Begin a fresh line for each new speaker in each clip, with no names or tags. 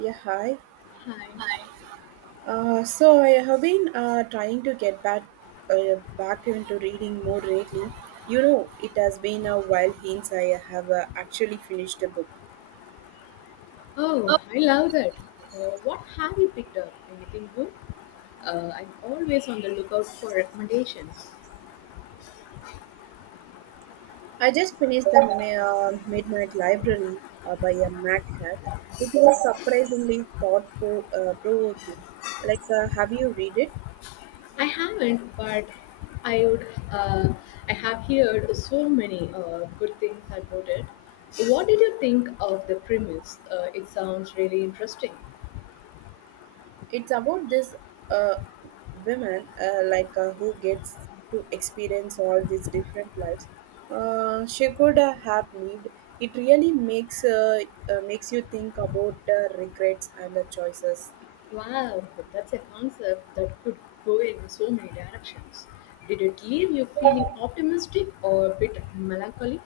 Yeah, hi.
Hi.
So I have been trying to get back back into reading more lately. You know, it has been a while since I have actually finished a book.
Oh, I love that. What have you picked up? Anything good? I'm always on the lookout for recommendations.
I just finished the Midnight Library by a Matt Hack. It was surprisingly thoughtful, provoking. Have you read it?
I haven't, but I would. Uh, I have heard so many good things about it. What did you think of the premise? It sounds really interesting.
It's about this uh, woman, who gets to experience all these different lives she could have lived. It really makes makes you think about regrets and the choices.
Wow, that's a concept that could go in so many directions. Did it leave you feeling optimistic or a bit melancholy?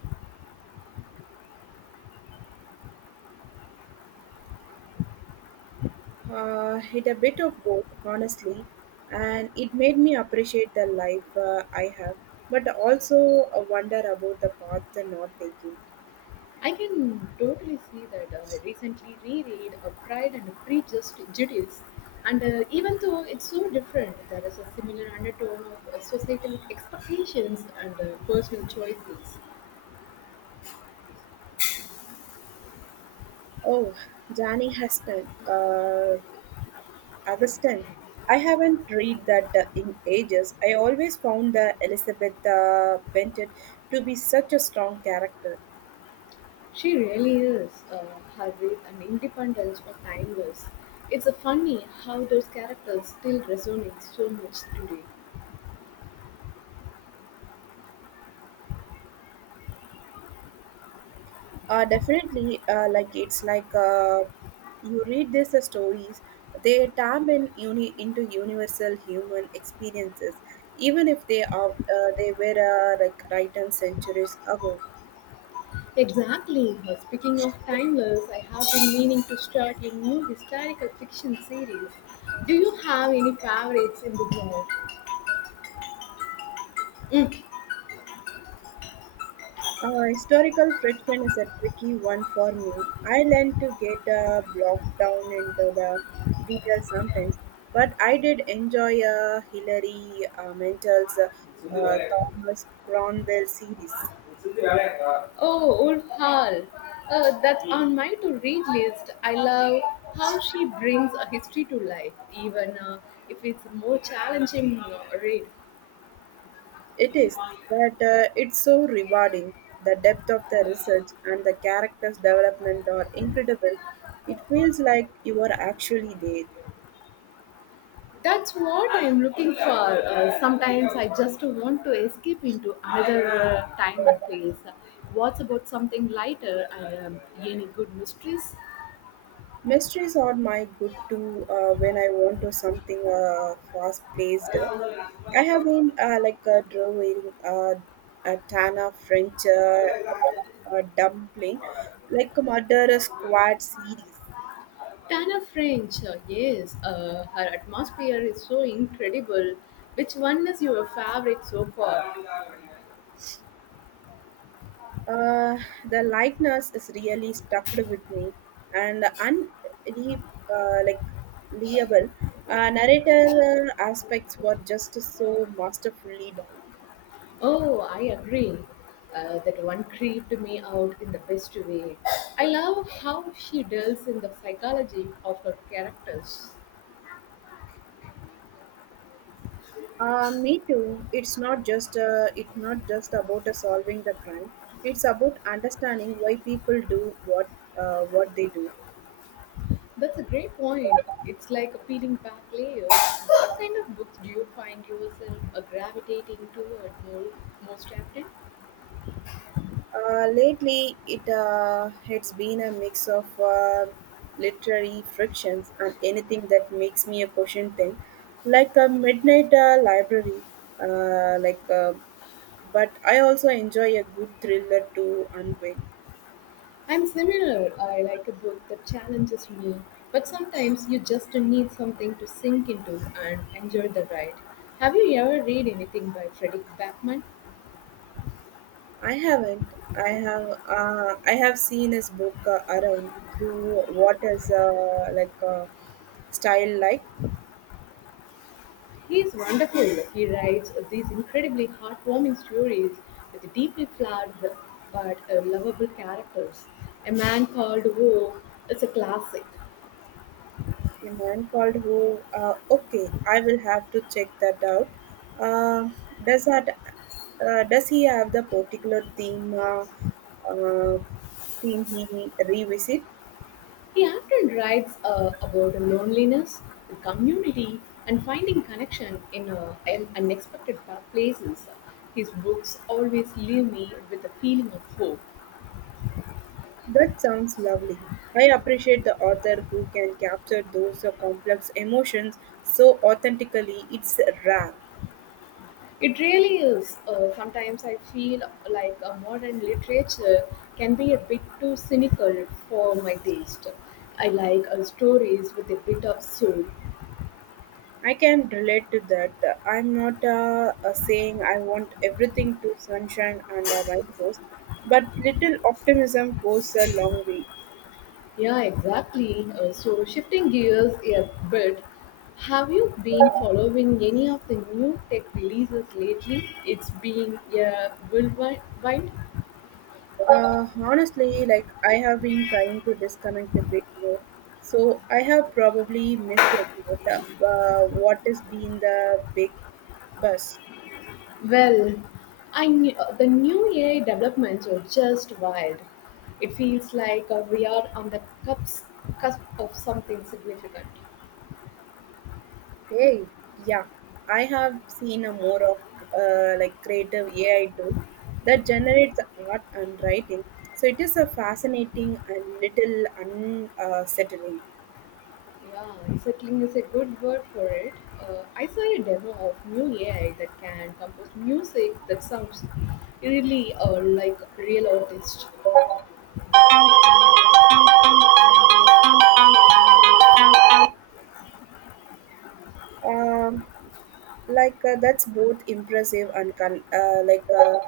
It a bit of both, honestly, and it made me appreciate the life I have, but also wonder about the path I'm not taking.
I can totally see that. I recently reread A Pride and Prejudice, Judice, and even though it's so different, there is a similar undertone of societal expectations and personal choices.
Oh, Jani Heston. Augustine. I haven't read that in ages. I always found the Elizabeth Bennet to be such a strong character.
She really is. Her wit and independence are timeless. It's funny how those characters still resonate so much today.
Definitely, like it's like you read these stories, they tap into universal human experiences, even if they are they were written centuries ago.
Exactly. Speaking of timeless, I have been meaning to start a new historical fiction series. Do you have any favorites in the
Historical friction is a tricky one for me. I learned to get blocked down into the details sometimes, but I did enjoy Hillary Mantel's
genre?
Thomas Cromwell series.
Oh, old Hall. That's on my to read list. I love how she brings a history to life, even if it's a more challenging read.
It is, but it's so rewarding. The depth of the research and the characters' development are incredible. It feels like you are actually there.
That's what I am looking for. Sometimes I just want to escape into another time and place. What's about something lighter? I any good mysteries?
Mysteries are my good too when I want to something fast paced. I have been drawing a Tana French dumpling, like a Murder Squad series.
Tana French, yes, her atmosphere is so incredible. Which one is your favorite so far?
Uh, the likeness is really stuck with me, and the uh, like leable narrator aspects were just so masterfully done.
Oh, I agree. That one creeped me out in the best way. I love how she delves in the psychology of her characters.
Me too. It's not just about solving the crime. It's about understanding why people do what they do.
That's a great point. It's like a peeling back layers. What kind of books do you find yourself gravitating toward more, most often?
Lately, it's been a mix of literary frictions and anything that makes me a question thing, like a midnight library. Uh, like, uh, but I also enjoy a good thriller to unwind.
I'm similar. I like a book that challenges me, but sometimes you just need something to sink into and enjoy the ride. Have you ever read anything by Frederick Backman?
I haven't. I have. I have seen his book around through what is style like
He's wonderful. He writes these incredibly heartwarming stories with deeply flawed but lovable characters. A Man Called Woe is a classic.
a man called who. Okay, I will have to check that out. Uh, does that? Does he have the particular theme? Uh, Theme he revisit?
He often writes about loneliness, community, and finding connection in unexpected places. His books always leave me with a feeling of hope.
That sounds lovely. I appreciate the author who can capture those complex emotions so authentically. It's rare.
It really is. Sometimes I feel like a modern literature can be a bit too cynical for my taste. I like stories with a bit of soul.
I can relate to that. I'm not saying I want everything to sunshine and a rainbows, but little optimism goes a long way.
Yeah, exactly. So, shifting gears a bit, have you been following any of the new tech releases lately? It's been a whirlwind.
Honestly, like I have been trying to disconnect a bit more, so I have probably missed a lot. What has been the big buzz?
Well, I knew, the new AI developments are just wild. It feels like we are on the cusp of something significant.
Hey, yeah, I have seen a more of creative AI tool that generates art and writing. So it is a fascinating and little unsettling.
Yeah, settling is a good word for it. I saw a demo of new AI that can compose music that sounds really like real artist.
Um, that's both impressive and con- uh, like uh,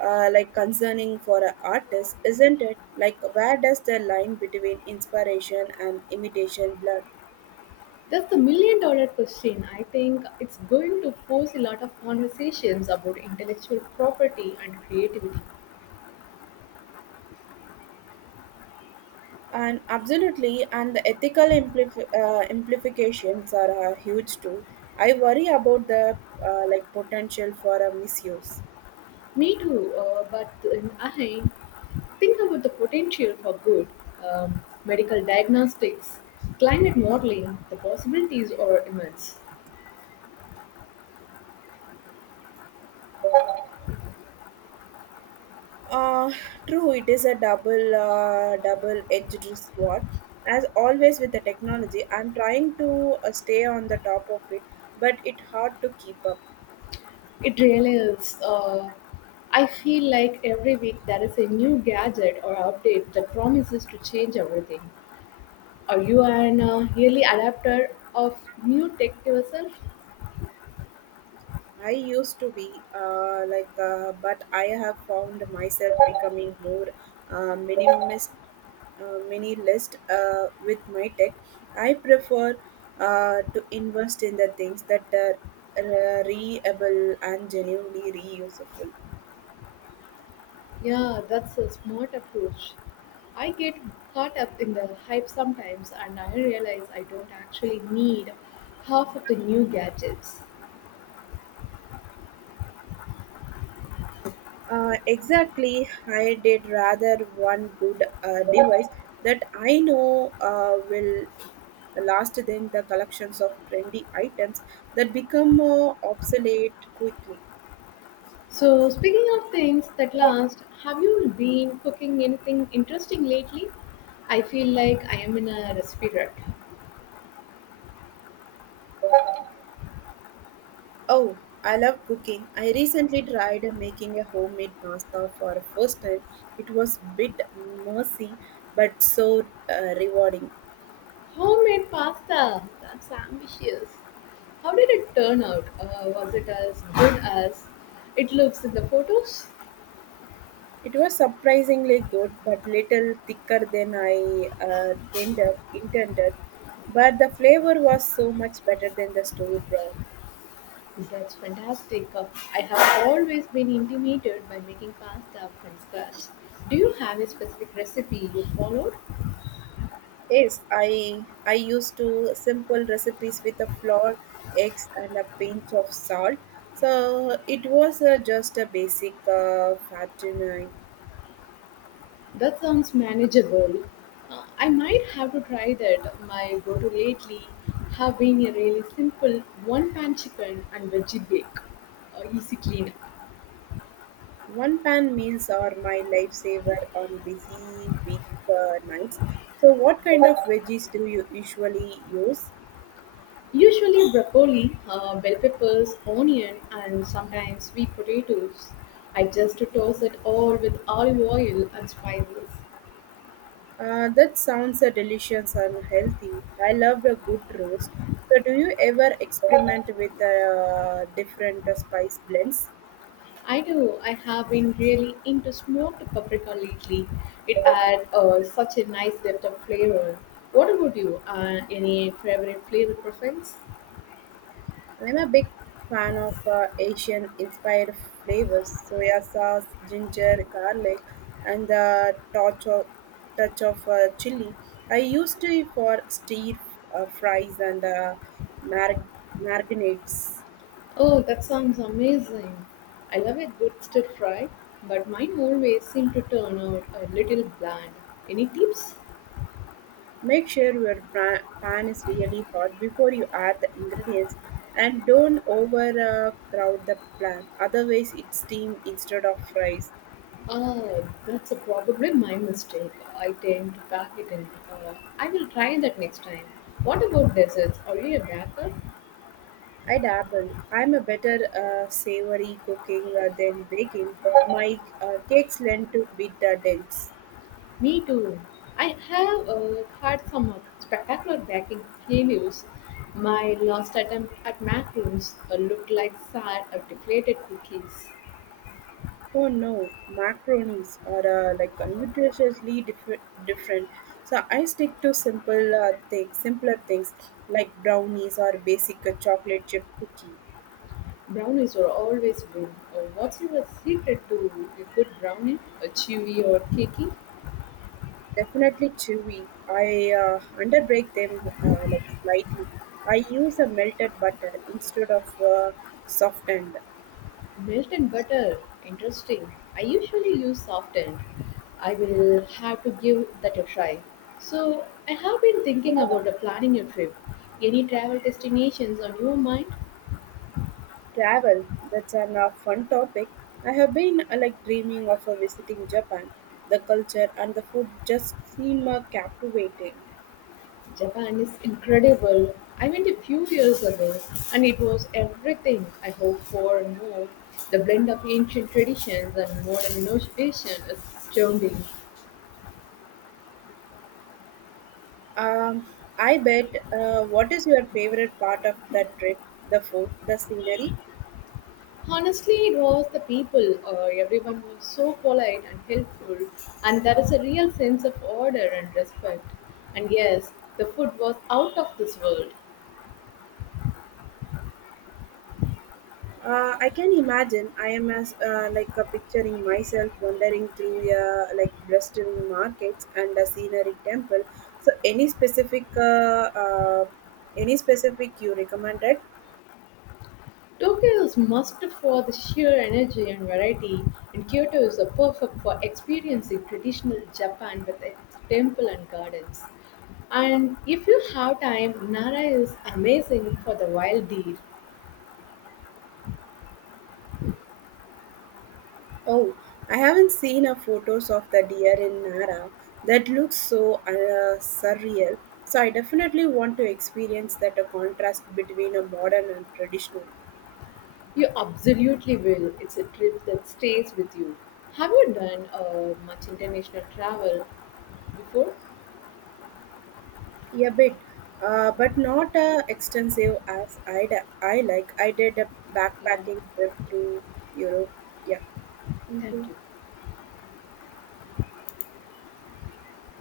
uh, like concerning for an artist, isn't it? Like where does the line between inspiration and imitation blur?
That's the million dollar question. I think it's going to force a lot of conversations about intellectual property and creativity.
And absolutely, and the ethical implications are huge too. I worry about the potential for a misuse.
Me too, but then I think about the potential for good. Medical diagnostics, climate modeling, the possibilities are immense.
Uh, True, it is a double-edged sword. As always with the technology, I'm trying to stay on the top of it, but it hard to keep up.
It really is. I feel like every week there is a new gadget or update that promises to change everything. Are you an really adapter of new tech yourself?
I used to be but I have found myself becoming more uh, minimalist, minimalist with my tech. I prefer to invest in the things that are reable and genuinely reusable.
Yeah, that's a smart approach. I get caught up in the hype sometimes and I realize I don't actually need half of the new gadgets.
Exactly, I did rather one good device that I know will last than the collections of trendy items that become obsolete quickly.
So, speaking of things that last, have you been cooking anything interesting lately? I feel like I am in a recipe rut.
Oh, I love cooking. I recently tried making a homemade pasta for the first time. It was a bit messy but so rewarding.
Homemade pasta, that's ambitious. How did it turn out? Was it as good as it looks in the photos?
It was surprisingly good, but little thicker than intended. But the flavor was so much better than the store broth.
That's fantastic. I have always been intimidated by making pasta from scratch. Do you have a specific recipe you followed?
Yes, I used to simple recipes with a flour, eggs, and a pinch of salt. So it was just a basic fattening.
That sounds manageable. I might have to try that. My go to lately have been a really simple one pan chicken and veggie bake. Easy cleanup.
One pan meals are my lifesaver on busy week nights. So what kind of veggies do you usually use?
Usually broccoli, bell peppers, onion, and sometimes sweet potatoes. I just toss it all with olive oil and spices.
That sounds delicious and healthy. I love a good roast. So, do you ever experiment with different spice blends?
I do. I have been really into smoked paprika lately. It adds such a nice depth of flavor. What about you? Any favorite flavor profiles?
I'm a big fan of Asian inspired flavors soya sauce, ginger, garlic, and the touch of chili. I used it for stir fries and mar- marinades.
Oh, that sounds amazing. I love a good stir fry, but mine always seem to turn out a little bland. Any tips?
Make sure your pan is really hot before you add the ingredients and don't overcrowd the pan, otherwise, it steam instead of fries.
That's probably my mistake. I tend to pack it in. I will try that next time. What about desserts? Are you a baker?
I dabble. I'm a better savory cooking than baking. My cakes lend to beat the dense.
Me too. I have had some spectacular baking failures. My last attempt at macaroons looked like sad, deflated cookies.
Oh no, macaronis are nutritiously different. So I stick to simpler things like brownies or basic chocolate chip cookie.
Brownies are always good. What's your secret to a good brownie? A chewy or cakey?
Definitely chewy. I underbake them slightly. I use a melted butter instead of softened.
Melt and butter. Interesting. I usually use softened. I will have to give that a try. So I have been thinking about planning a trip. Any travel destinations on your mind?
Travel. That's an fun topic. I have been dreaming of visiting Japan. The culture and the food just seem captivating.
Japan is incredible. I went a few years ago and it was everything I hoped for and more. The blend of ancient traditions and modern innovation is astounding.
Um, I bet. What is your favorite part of that trip? The food, the scenery.
Honestly, it was the people. Everyone was so polite and helpful, and there is a real sense of order and respect. And yes, the food was out of this world.
I can imagine. I am as picturing myself wandering through Bristol markets and a scenery temple. So any specific you recommended?
Tokyo is must for the sheer energy and variety, and Kyoto is a perfect for experiencing traditional Japan with its temple and gardens. And if you have time, Nara is amazing for the wild deer.
Oh, I haven't seen a photos of the deer in Nara. That looks so surreal. So I definitely want to experience that a contrast between a modern and traditional.
You absolutely will. It's a trip that stays with you. Have you done much international travel before?
Yeah, a bit, but not extensive as I like. I did a
Yeah,
backpacking trip through Europe. Yeah, thank
thank
you.
you.